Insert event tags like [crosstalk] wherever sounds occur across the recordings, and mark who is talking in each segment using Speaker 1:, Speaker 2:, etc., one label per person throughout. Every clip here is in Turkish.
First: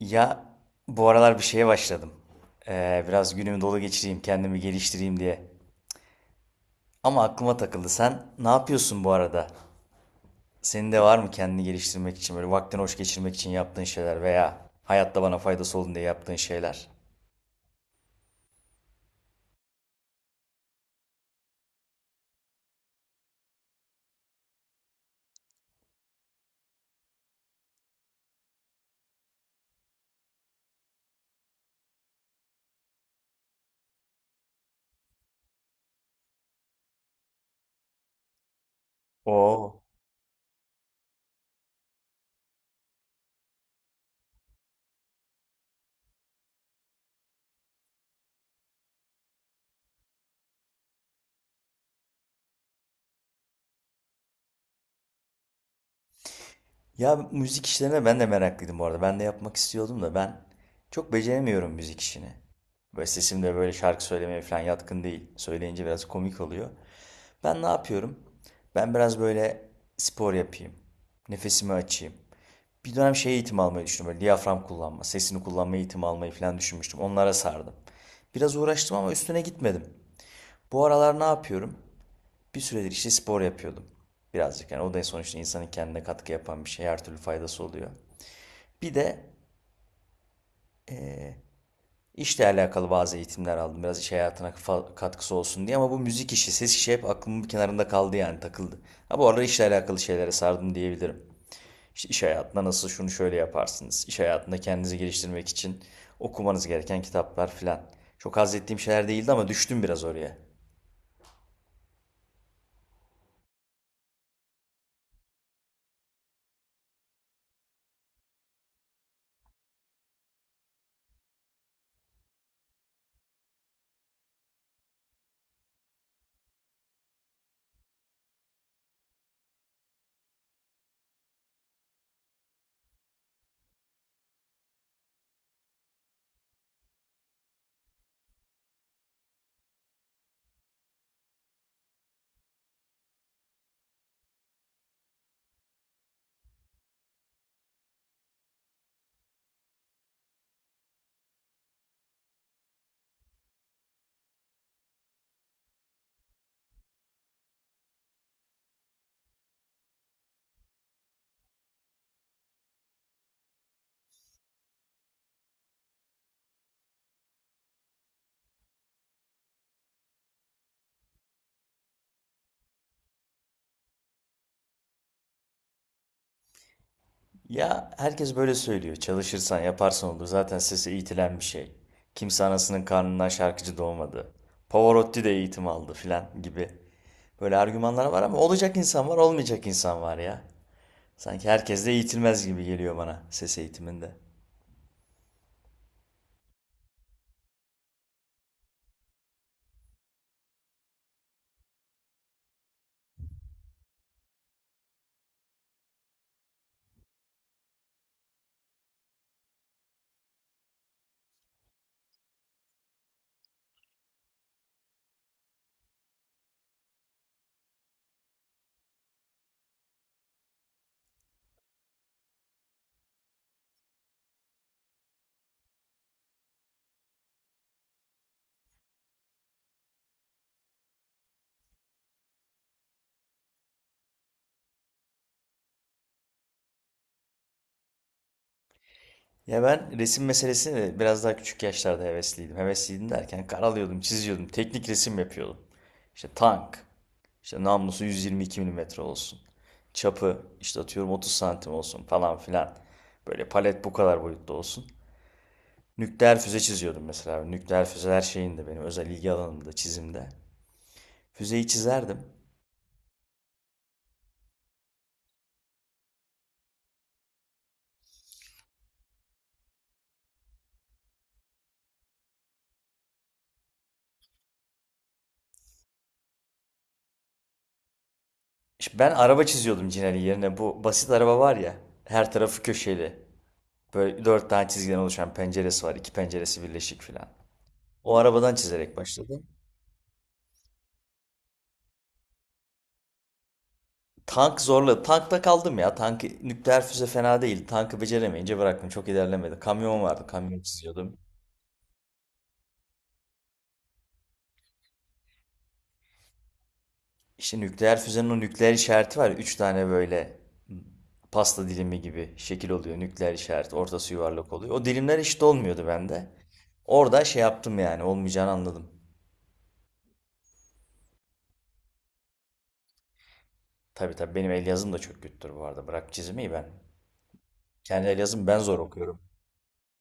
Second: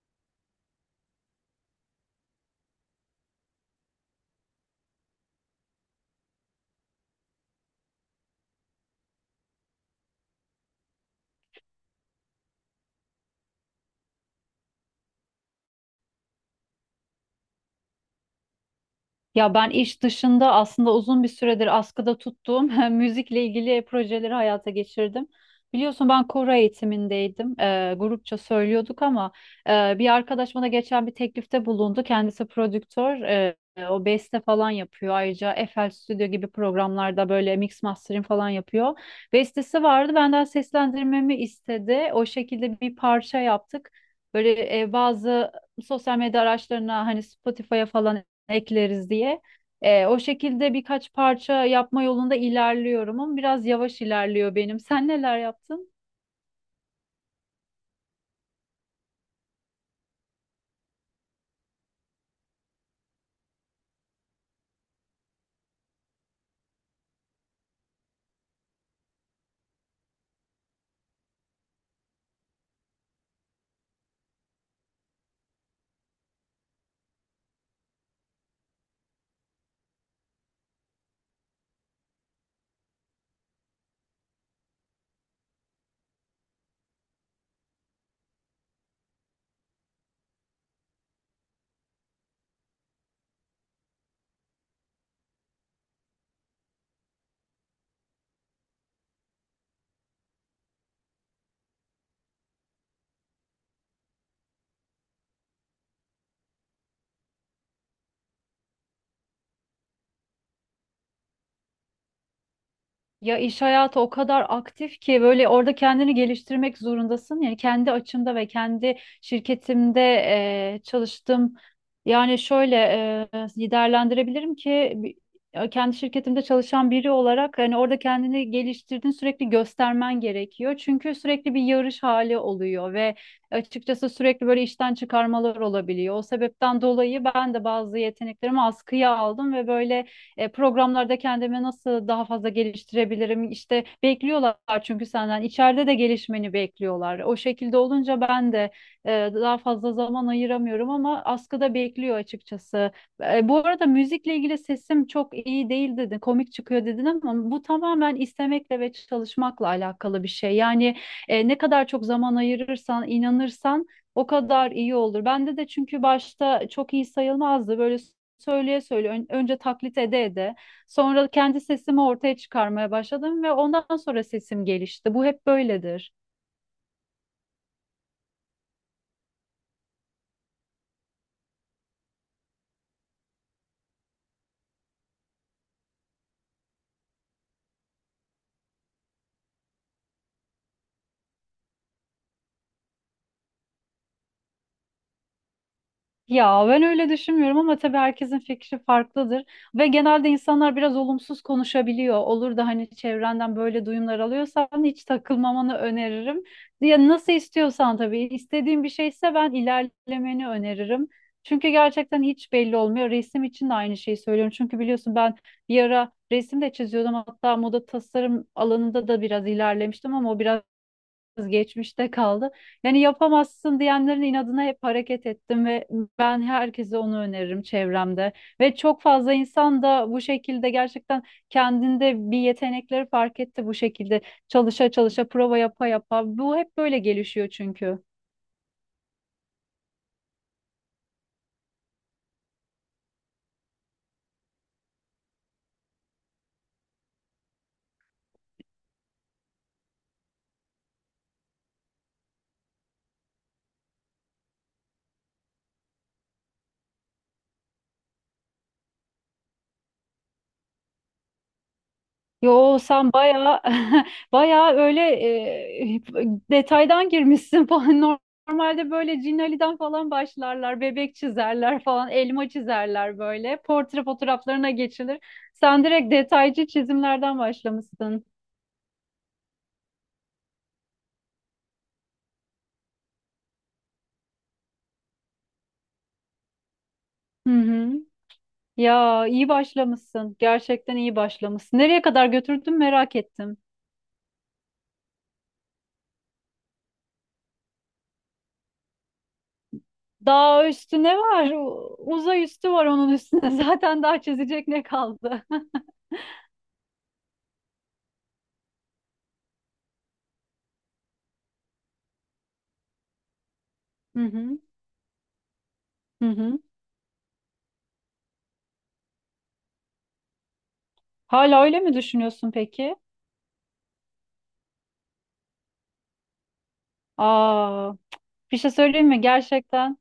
Speaker 1: Ya bu aralar bir şeye başladım. Biraz günümü dolu geçireyim, kendimi geliştireyim diye. Ama aklıma takıldı. Sen ne yapıyorsun bu arada? Senin de var mı kendini geliştirmek için böyle vaktini hoş geçirmek için yaptığın şeyler veya hayatta bana faydası olsun diye yaptığın şeyler?
Speaker 2: Ya ben iş dışında aslında uzun bir süredir askıda tuttuğum [laughs] müzikle ilgili projeleri hayata geçirdim. Biliyorsun ben koro eğitimindeydim. Grupça söylüyorduk ama bir arkadaş bana geçen bir teklifte bulundu. Kendisi prodüktör. O beste falan yapıyor. Ayrıca FL Studio gibi programlarda böyle mix mastering falan yapıyor.
Speaker 1: Oo.
Speaker 2: Bestesi vardı. Benden seslendirmemi istedi. O şekilde bir parça yaptık. Böyle bazı sosyal medya araçlarına hani Spotify'a falan ekleriz diye. O şekilde birkaç parça yapma yolunda ilerliyorum ama biraz yavaş ilerliyor benim. Sen neler yaptın?
Speaker 1: Ya müzik işlerine ben de meraklıydım bu arada. Ben de yapmak istiyordum da ben çok beceremiyorum müzik işini. Böyle sesim de böyle şarkı söylemeye falan yatkın değil. Söyleyince biraz komik oluyor. Ben ne yapıyorum? Ben biraz böyle spor yapayım. Nefesimi açayım. Bir dönem şey eğitimi almayı düşündüm. Böyle diyafram kullanma, sesini kullanma eğitimi almayı falan düşünmüştüm. Onlara sardım. Biraz uğraştım ama üstüne gitmedim. Bu aralar ne yapıyorum? Bir süredir işte spor yapıyordum. Birazcık yani o da sonuçta insanın kendine katkı yapan bir şey. Her türlü faydası oluyor. Bir de işle alakalı bazı eğitimler aldım. Biraz iş hayatına katkısı olsun diye ama bu müzik işi, ses işi hep aklımın bir kenarında kaldı yani takıldı. Ha, bu arada işle alakalı şeylere sardım diyebilirim. İşte iş hayatında nasıl şunu şöyle yaparsınız. İş hayatında kendinizi geliştirmek için okumanız gereken kitaplar filan. Çok haz ettiğim şeyler değildi ama düştüm biraz oraya.
Speaker 2: Ya iş hayatı o kadar aktif ki böyle orada kendini geliştirmek zorundasın. Yani kendi açımda ve kendi şirketimde çalıştım. Yani şöyle liderlendirebilirim ki kendi şirketimde çalışan biri olarak hani orada kendini geliştirdiğini sürekli göstermen gerekiyor. Çünkü sürekli bir yarış hali oluyor ve açıkçası sürekli böyle işten çıkarmalar olabiliyor. O sebepten dolayı ben de bazı yeteneklerimi askıya aldım ve böyle programlarda kendimi nasıl daha fazla geliştirebilirim? İşte bekliyorlar çünkü senden içeride de gelişmeni bekliyorlar. O şekilde olunca ben de daha fazla zaman ayıramıyorum ama askıda bekliyor açıkçası. Bu arada müzikle ilgili sesim çok iyi değil dedin, komik çıkıyor dedin ama bu tamamen istemekle ve çalışmakla alakalı bir şey. Yani ne kadar çok zaman ayırırsan, inanırsan o kadar iyi olur. Bende de çünkü başta çok iyi sayılmazdı. Böyle söyleye söyleye önce taklit ede ede sonra kendi sesimi ortaya çıkarmaya başladım ve ondan sonra sesim gelişti. Bu hep böyledir.
Speaker 1: Ya, herkes böyle söylüyor. Çalışırsan yaparsan olur. Zaten sese eğitilen bir şey. Kimse anasının karnından şarkıcı doğmadı. Pavarotti de eğitim aldı filan gibi. Böyle argümanlar var ama olacak insan var, olmayacak insan var ya. Sanki herkes de eğitilmez gibi geliyor bana ses eğitiminde.
Speaker 2: Ya ben öyle düşünmüyorum ama tabii herkesin fikri farklıdır ve genelde insanlar biraz olumsuz konuşabiliyor. Olur da hani çevrenden böyle duyumlar alıyorsan hiç takılmamanı öneririm. Ya nasıl istiyorsan tabii istediğin bir şeyse ben ilerlemeni öneririm. Çünkü gerçekten hiç belli olmuyor. Resim için de aynı şeyi söylüyorum. Çünkü biliyorsun ben bir ara resim de çiziyordum. Hatta moda tasarım alanında da biraz ilerlemiştim ama o biraz geçmişte kaldı. Yani yapamazsın diyenlerin inadına hep hareket ettim ve ben herkese onu öneririm çevremde. Ve çok fazla insan da bu şekilde gerçekten kendinde bir yetenekleri fark etti bu şekilde. Çalışa çalışa, prova yapa yapa. Bu hep böyle gelişiyor çünkü.
Speaker 1: Ya ben resim meselesine de biraz daha küçük yaşlarda hevesliydim. Hevesliydim derken karalıyordum, çiziyordum, teknik resim yapıyordum. İşte tank, işte namlusu 122 milimetre olsun. Çapı işte atıyorum 30 santim olsun falan filan. Böyle palet bu kadar boyutta olsun. Nükleer füze çiziyordum mesela. Nükleer füzeler şeyinde benim özel ilgi alanımda çizimde. Füzeyi çizerdim.
Speaker 2: Yo sen bayağı [laughs] bayağı öyle e, detaydan girmişsin falan. [laughs] Normalde böyle Cin Ali'den falan başlarlar. Bebek çizerler falan, elma çizerler böyle. Portre fotoğraflarına geçilir. Sen direkt detaycı çizimlerden başlamışsın.
Speaker 1: İşte ben araba çiziyordum Cinali yerine. Bu basit araba var ya, her tarafı köşeli. Böyle dört tane çizgiden oluşan penceresi var. İki penceresi birleşik filan.
Speaker 2: Hı hı.
Speaker 1: O arabadan çizerek
Speaker 2: Ya
Speaker 1: başladım.
Speaker 2: iyi başlamışsın. Gerçekten iyi başlamışsın. Nereye kadar götürdün merak ettim.
Speaker 1: Tank zorladı. Tankta kaldım ya. Tank nükleer füze fena değil. Tankı beceremeyince bıraktım. Çok ilerlemedi. Kamyon vardı. Kamyon
Speaker 2: Daha üstü
Speaker 1: çiziyordum.
Speaker 2: ne var? Uzay üstü var onun üstüne. [laughs] Zaten daha çizecek ne kaldı? [laughs]
Speaker 1: İşte nükleer füzenin o nükleer işareti var ya. Üç tane böyle pasta dilimi gibi şekil oluyor. Nükleer işaret. Ortası
Speaker 2: Hı
Speaker 1: yuvarlak
Speaker 2: hı.
Speaker 1: oluyor. O dilimler eşit olmuyordu
Speaker 2: Hı
Speaker 1: bende.
Speaker 2: hı.
Speaker 1: Orada şey yaptım yani. Olmayacağını anladım.
Speaker 2: Hala öyle mi düşünüyorsun peki?
Speaker 1: Tabii, tabii benim el yazım da çok kötüdür bu arada. Bırak çizmeyi ben.
Speaker 2: Aa,
Speaker 1: Kendi el yazım
Speaker 2: bir
Speaker 1: ben
Speaker 2: şey
Speaker 1: zor
Speaker 2: söyleyeyim
Speaker 1: okuyorum.
Speaker 2: mi? Gerçekten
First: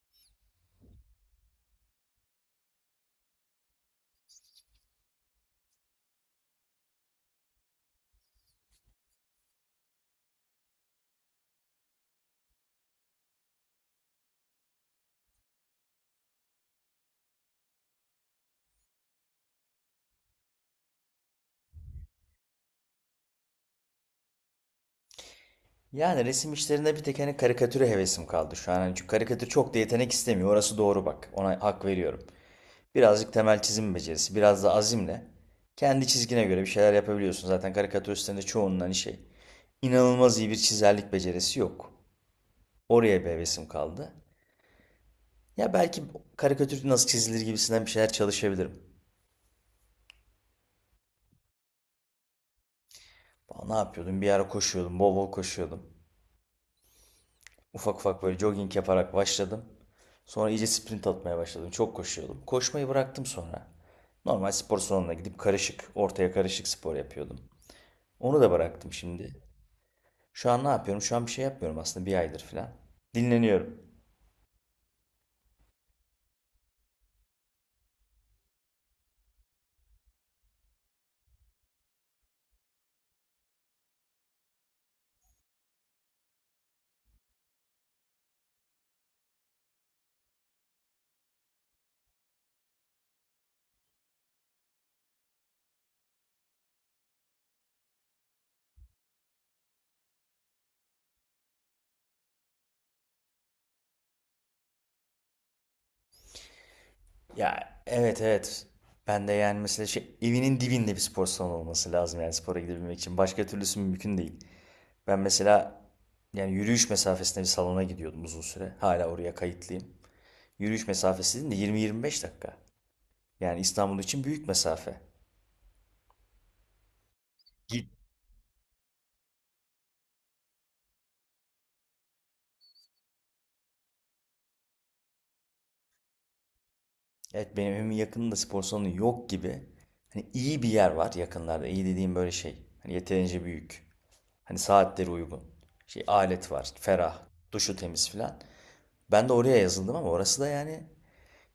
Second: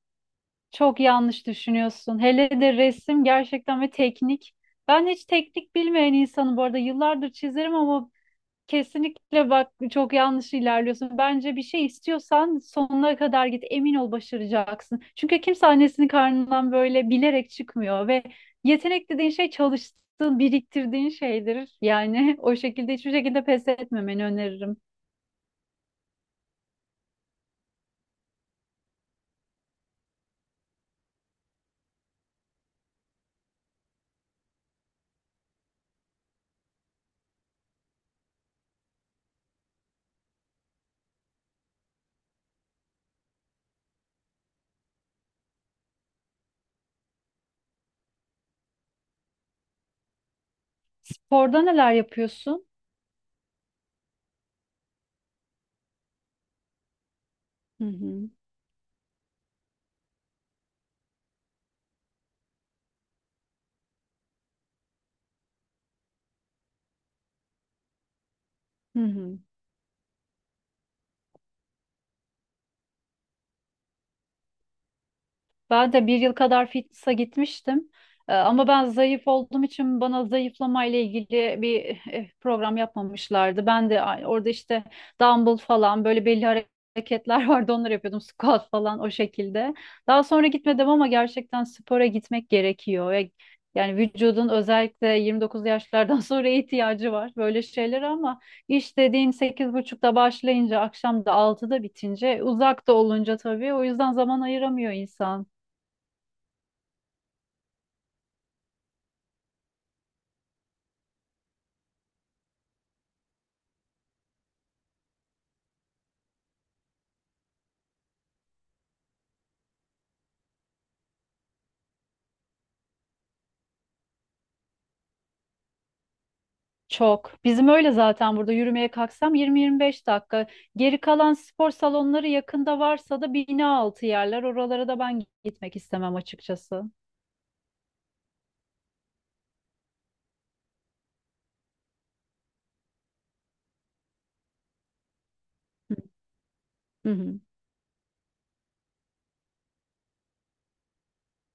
Speaker 2: çok yanlış düşünüyorsun. Hele de resim gerçekten ve teknik. Ben hiç teknik bilmeyen insanım bu arada. Yıllardır çizerim ama kesinlikle bak çok yanlış ilerliyorsun. Bence bir şey istiyorsan sonuna kadar git. Emin ol başaracaksın. Çünkü kimse annesinin karnından böyle bilerek çıkmıyor ve yetenek dediğin şey çalıştığın, biriktirdiğin şeydir. Yani [laughs] o şekilde hiçbir şekilde pes etmemeni öneririm.
Speaker 1: Yani resim işlerinde bir tek hani karikatüre hevesim kaldı şu an. Hani çünkü karikatür çok da yetenek istemiyor. Orası doğru bak. Ona hak veriyorum. Birazcık temel çizim becerisi, biraz da azimle kendi çizgine göre bir şeyler yapabiliyorsun. Zaten karikatüristlerin de çoğunun hani şey inanılmaz iyi bir çizerlik becerisi yok. Oraya bir hevesim kaldı. Ya belki karikatür nasıl çizilir gibisinden bir şeyler çalışabilirim.
Speaker 2: Sporda neler yapıyorsun?
Speaker 1: Aa, ne yapıyordum? Bir ara koşuyordum, bol bol koşuyordum.
Speaker 2: Hı
Speaker 1: Ufak ufak
Speaker 2: hı.
Speaker 1: böyle jogging yaparak başladım. Sonra iyice sprint atmaya başladım. Çok koşuyordum. Koşmayı bıraktım sonra. Normal spor salonuna gidip karışık, ortaya karışık spor yapıyordum. Onu da bıraktım
Speaker 2: Hı hı.
Speaker 1: şimdi. Şu an ne yapıyorum? Şu an bir şey yapmıyorum aslında bir aydır falan. Dinleniyorum.
Speaker 2: Ben de 1 yıl kadar fitness'a gitmiştim. Ama ben zayıf olduğum için bana zayıflama ile ilgili bir program yapmamışlardı. Ben de orada işte dumbbell falan böyle belli hareketler [laughs] vardı onları yapıyordum. Squat falan o şekilde. Daha sonra gitmedim ama gerçekten spora gitmek gerekiyor. Yani vücudun özellikle 29 yaşlardan [laughs] sonra ihtiyacı var böyle şeyler ama iş dediğin 8.30'da başlayınca akşam da 6'da bitince uzakta olunca tabii o yüzden zaman ayıramıyor insan.
Speaker 1: Ya, evet, evet. Ben de yani mesela şey, evinin dibinde bir spor salonu olması lazım yani spora gidebilmek için. Başka türlüsü mümkün değil. Ben mesela yani yürüyüş mesafesinde bir salona gidiyordum uzun süre. Hala oraya kayıtlıyım. Yürüyüş mesafesi de 20-25 dakika. Yani İstanbul için büyük mesafe.
Speaker 2: Çok. Bizim
Speaker 1: Git.
Speaker 2: öyle zaten burada yürümeye kalksam 20-25 dakika. Geri kalan spor salonları yakında varsa da bina altı yerler. Oralara da ben gitmek istemem açıkçası.
Speaker 1: Evet benim evimin yakınında spor salonu yok gibi. Hani iyi bir yer var yakınlarda. İyi dediğim böyle şey. Hani yeterince büyük. Hani saatleri uygun.
Speaker 2: Hı
Speaker 1: Şey alet var.
Speaker 2: hı.
Speaker 1: Ferah.
Speaker 2: Hı.
Speaker 1: Duşu temiz filan. Ben de oraya yazıldım ama orası da yani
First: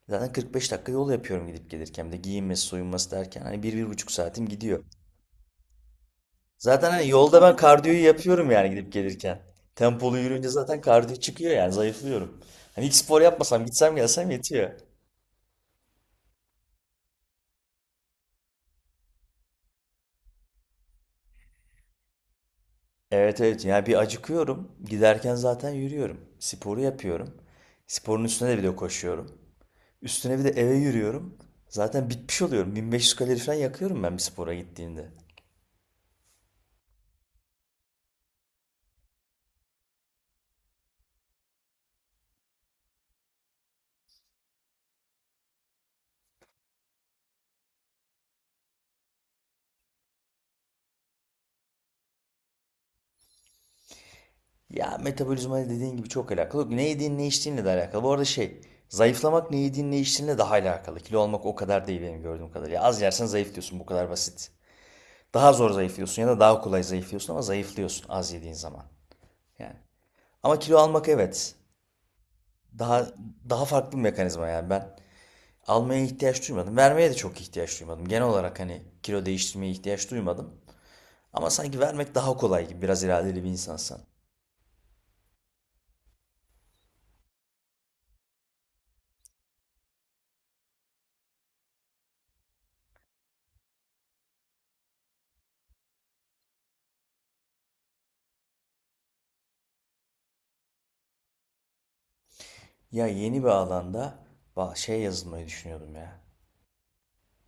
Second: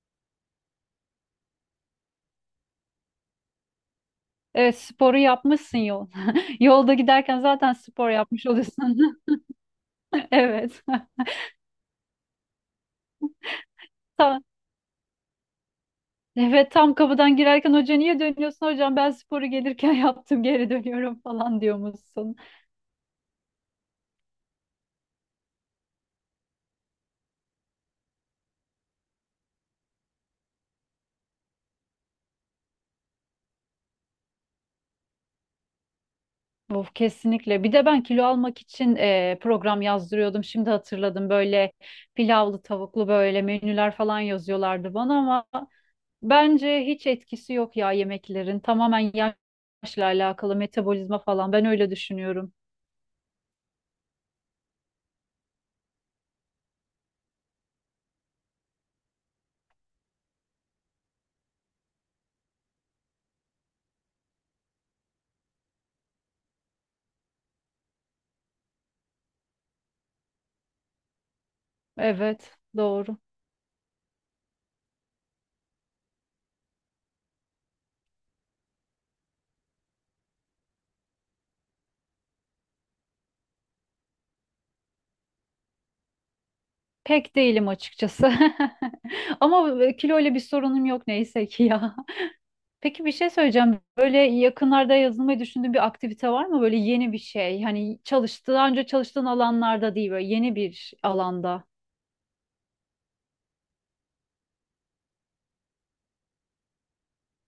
Speaker 1: zaten 45 dakika yol yapıyorum gidip gelirken. Bir de giyinmesi soyunması derken hani bir buçuk saatim
Speaker 2: Evet,
Speaker 1: gidiyor.
Speaker 2: sporu yapmışsın yol. [laughs]
Speaker 1: Zaten
Speaker 2: Yolda
Speaker 1: hani
Speaker 2: giderken
Speaker 1: yolda ben
Speaker 2: zaten
Speaker 1: kardiyoyu
Speaker 2: spor yapmış
Speaker 1: yapıyorum yani gidip
Speaker 2: oluyorsun.
Speaker 1: gelirken. Tempolu
Speaker 2: [laughs]
Speaker 1: yürüyünce zaten
Speaker 2: Evet.
Speaker 1: kardiyo
Speaker 2: [laughs]
Speaker 1: çıkıyor yani zayıflıyorum. Hani hiç spor yapmasam gitsem gelsem
Speaker 2: Tam,
Speaker 1: yetiyor.
Speaker 2: evet tam kapıdan girerken hoca niye dönüyorsun hocam ben sporu gelirken [laughs] yaptım geri dönüyorum falan diyormuşsun.
Speaker 1: Evet, evet yani bir acıkıyorum. Giderken zaten yürüyorum. Sporu yapıyorum. Sporun üstüne de bir de koşuyorum. Üstüne bir de eve yürüyorum. Zaten bitmiş oluyorum. 1.500 kalori falan yakıyorum ben bir spora gittiğimde.
Speaker 2: Of, kesinlikle. Bir de ben kilo almak için program yazdırıyordum. Şimdi hatırladım böyle pilavlı tavuklu böyle menüler falan yazıyorlardı bana ama bence hiç etkisi yok ya yemeklerin. Tamamen yaşla alakalı metabolizma falan. Ben öyle düşünüyorum.
Speaker 1: Ya metabolizma dediğin gibi çok alakalı. Ne yediğin ne içtiğinle de alakalı. Bu arada şey zayıflamak ne yediğin ne içtiğinle daha alakalı. Kilo almak o kadar değil benim gördüğüm kadarıyla. Az yersen zayıflıyorsun, bu kadar basit. Daha zor zayıflıyorsun ya da daha kolay zayıflıyorsun ama zayıflıyorsun az yediğin zaman. Yani. Ama kilo almak, evet.
Speaker 2: Evet,
Speaker 1: Daha
Speaker 2: doğru.
Speaker 1: daha farklı bir mekanizma yani ben almaya ihtiyaç duymadım. Vermeye de çok ihtiyaç duymadım. Genel olarak hani kilo değiştirmeye ihtiyaç duymadım. Ama sanki vermek daha kolay gibi biraz iradeli bir insansan.
Speaker 2: Pek değilim açıkçası. [laughs] Ama kilo ile bir sorunum yok neyse ki ya. Peki bir şey söyleyeceğim. Böyle yakınlarda yazılmayı düşündüğün bir aktivite var mı? Böyle yeni bir şey. Hani çalıştığı, daha önce çalıştığın alanlarda değil, böyle yeni bir alanda.
Speaker 1: Ya yeni bir alanda şey yazılmayı düşünüyordum ya.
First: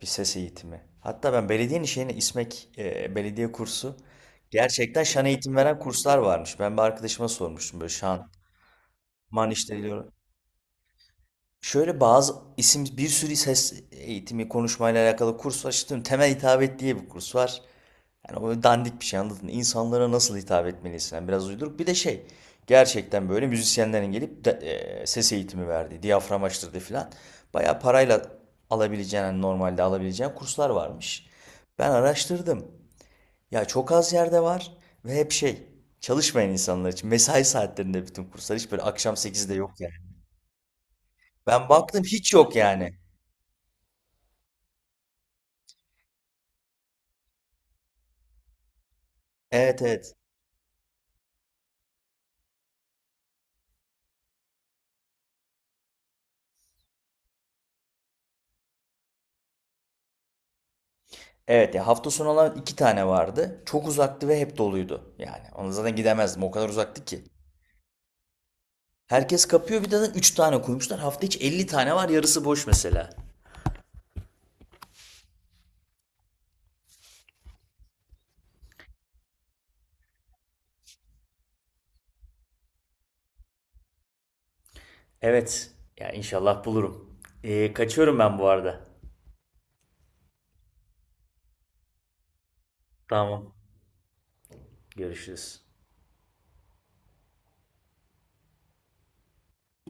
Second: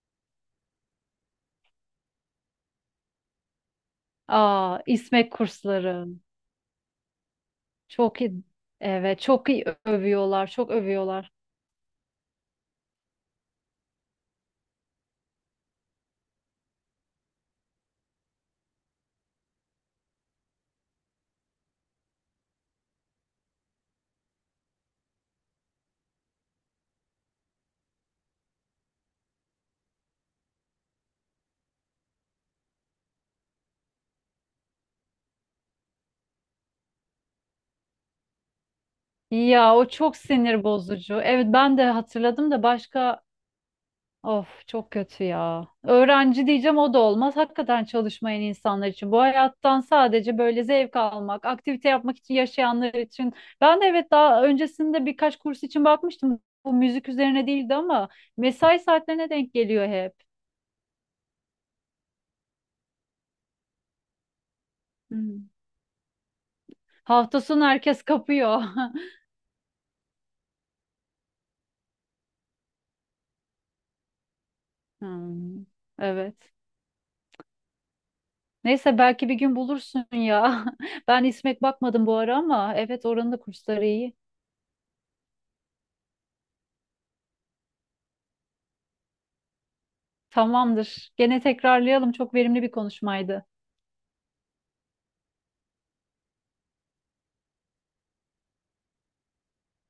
Speaker 1: Bir ses eğitimi. Hatta ben belediyenin şeyine İSMEK, belediye kursu,
Speaker 2: Aa,
Speaker 1: gerçekten şan
Speaker 2: İSMEK
Speaker 1: eğitim veren
Speaker 2: kursları.
Speaker 1: kurslar varmış. Ben bir arkadaşıma sormuştum böyle
Speaker 2: Çok
Speaker 1: şan,
Speaker 2: iyi. Evet, çok
Speaker 1: man
Speaker 2: iyi
Speaker 1: işte.
Speaker 2: övüyorlar, çok övüyorlar.
Speaker 1: Şöyle bazı isim bir sürü ses eğitimi konuşmayla alakalı kurs var. İşte temel hitabet diye bir kurs var. Yani o dandik bir şey, anladın mı? İnsanlara nasıl hitap etmelisin? Yani biraz uyduruk. Bir de şey gerçekten böyle müzisyenlerin gelip ses eğitimi verdiği, diyafram açtırdığı falan. Bayağı parayla alabileceğin, hani normalde alabileceğin kurslar varmış. Ben araştırdım. Ya çok az yerde var ve hep şey, çalışmayan insanlar için. Mesai saatlerinde bütün kurslar, hiç böyle akşam 8'de yok
Speaker 2: Ya o
Speaker 1: yani.
Speaker 2: çok sinir bozucu. Evet
Speaker 1: Ben
Speaker 2: ben de
Speaker 1: baktım hiç
Speaker 2: hatırladım
Speaker 1: yok
Speaker 2: da
Speaker 1: yani.
Speaker 2: başka. Of, çok kötü ya. Öğrenci diyeceğim o da olmaz. Hakikaten çalışmayan insanlar için. Bu
Speaker 1: Evet,
Speaker 2: hayattan
Speaker 1: evet.
Speaker 2: sadece böyle zevk almak, aktivite yapmak için yaşayanlar için. Ben de evet daha öncesinde birkaç kurs için bakmıştım. Bu müzik üzerine değildi ama mesai saatlerine denk geliyor hep.
Speaker 1: Evet ya hafta sonu olan iki tane vardı. Çok uzaktı ve hep doluydu. Yani
Speaker 2: Hmm.
Speaker 1: ona zaten gidemezdim. O kadar uzaktı ki.
Speaker 2: Hafta sonu herkes kapıyor. [laughs]
Speaker 1: Herkes kapıyor, bir de zaten üç tane koymuşlar. Hafta içi 50 tane var yarısı boş mesela.
Speaker 2: Hmm, evet. Neyse belki bir gün bulursun ya. [laughs] Ben İsmek bakmadım bu ara ama evet oranın da kursları iyi.
Speaker 1: Evet. Ya inşallah bulurum. Kaçıyorum ben bu arada.
Speaker 2: Tamamdır. Gene tekrarlayalım. Çok verimli bir konuşmaydı.
Speaker 1: Tamam. Görüşürüz.